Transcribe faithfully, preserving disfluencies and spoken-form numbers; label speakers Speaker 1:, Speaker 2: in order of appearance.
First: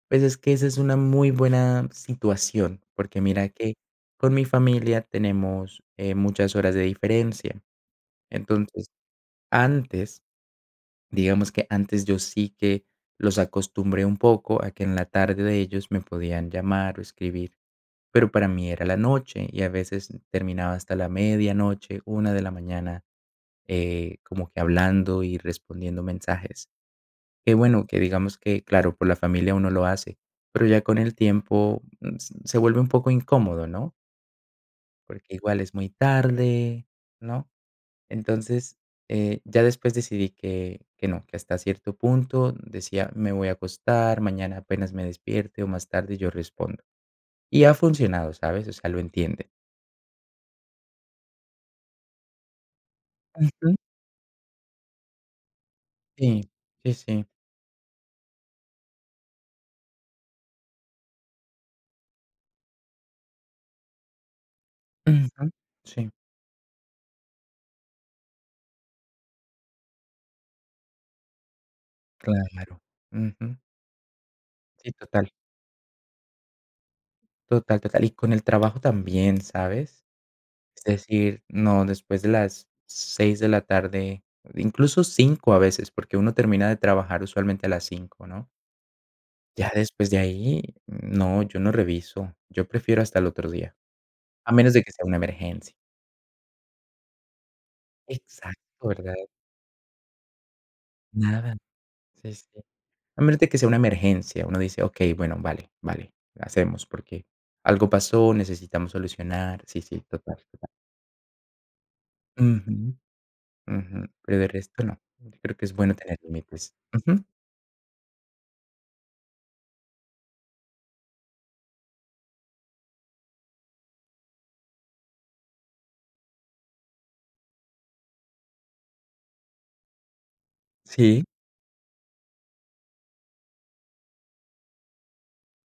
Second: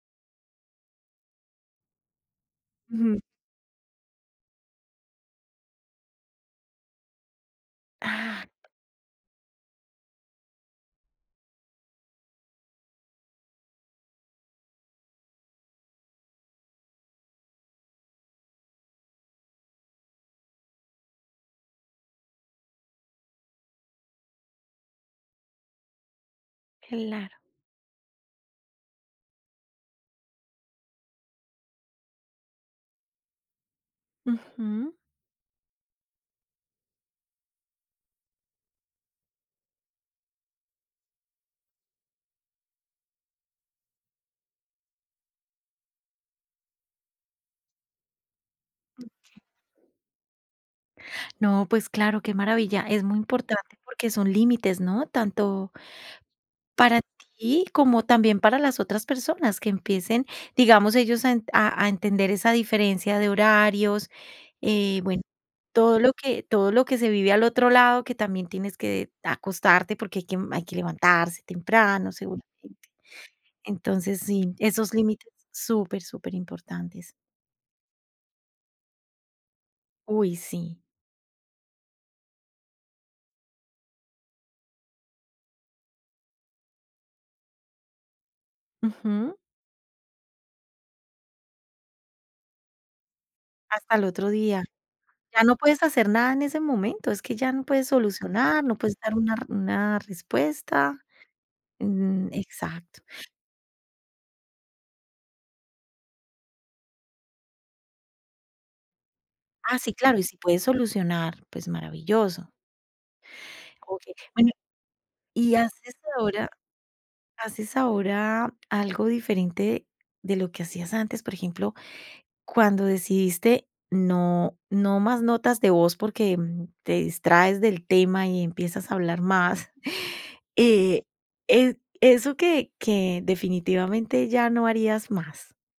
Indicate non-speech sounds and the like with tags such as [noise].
Speaker 1: Pues es que esa es una muy buena situación,
Speaker 2: Ujú.
Speaker 1: porque mira que con mi familia tenemos, eh, muchas horas de diferencia.
Speaker 2: ¡Ah!
Speaker 1: Entonces antes, digamos que antes yo sí que los acostumbré un poco a que en la tarde de ellos me podían llamar o escribir, pero para mí era la noche y a veces terminaba hasta la medianoche, una de la mañana, eh, como que hablando y respondiendo mensajes.
Speaker 2: Claro.
Speaker 1: Que bueno, que digamos que, claro, por la familia uno lo hace, pero ya con el tiempo mm, se vuelve un poco incómodo, ¿no?
Speaker 2: Ujú.
Speaker 1: Porque igual es muy tarde, ¿no?, entonces, eh, ya después decidí que que no que hasta cierto punto decía: "Me voy a acostar, mañana apenas me despierte o más tarde yo respondo", y ha funcionado, ¿sabes?, o sea, lo
Speaker 2: Okey.
Speaker 1: entiende.
Speaker 2: No, pues claro, qué maravilla. Es muy
Speaker 1: Ujú.
Speaker 2: importante porque son límites, ¿no?, tanto
Speaker 1: Sí, sí,
Speaker 2: para
Speaker 1: sí.
Speaker 2: ti como también para las otras personas, que empiecen, digamos, ellos a en a a entender esa diferencia de horarios, eh, bueno,
Speaker 1: Ujú,
Speaker 2: todo
Speaker 1: sí.
Speaker 2: lo que todo lo que se vive al otro lado, que también tienes que acostarte porque hay que m hay que levantarse temprano, seguramente.
Speaker 1: Claro, ujú.
Speaker 2: Entonces, sí,
Speaker 1: Sí,
Speaker 2: esos límites
Speaker 1: total.
Speaker 2: super, super importantes.
Speaker 1: Total, total. Y con el trabajo también, ¿sabes?
Speaker 2: Uy, sí.
Speaker 1: Es decir, no, después de las seis de la tarde, incluso cinco a veces, porque uno termina de trabajar usualmente a las cinco, ¿no?
Speaker 2: Ujú.
Speaker 1: Ya después de ahí no, yo no reviso, yo prefiero hasta el otro día,
Speaker 2: Hasta el otro
Speaker 1: a
Speaker 2: día.
Speaker 1: menos de que sea una
Speaker 2: Ya no
Speaker 1: emergencia.
Speaker 2: puedes hacer nada en ese momento, es que ya no puedes solucionar, no
Speaker 1: Exacto,
Speaker 2: puedes dar
Speaker 1: ¿verdad?
Speaker 2: una r una respuesta.
Speaker 1: Nada,
Speaker 2: Mm,
Speaker 1: sí, sí,
Speaker 2: exacto.
Speaker 1: a menos de que sea una emergencia, uno dice: "Okey, bueno, vale, vale", hacemos porque algo pasó, necesitamos solucionar,
Speaker 2: Ah,
Speaker 1: sí,
Speaker 2: sí,
Speaker 1: sí,
Speaker 2: claro, y si
Speaker 1: total,
Speaker 2: puedes
Speaker 1: total.
Speaker 2: solucionar, pues maravilloso.
Speaker 1: Ujú, ujú,
Speaker 2: Okey,
Speaker 1: pero del
Speaker 2: bueno
Speaker 1: resto, no. Yo
Speaker 2: ¿y
Speaker 1: creo que es
Speaker 2: haces
Speaker 1: bueno tener
Speaker 2: ahora
Speaker 1: límites, ujú.
Speaker 2: haces ahora algo diferente de lo que hacías antes? Por ejemplo, cuando decidiste no no más notas de voz porque te distraes del tema y empiezas a hablar más, [chuckles] eh
Speaker 1: Sí.
Speaker 2: e eso que que definitivamente ya no harías más.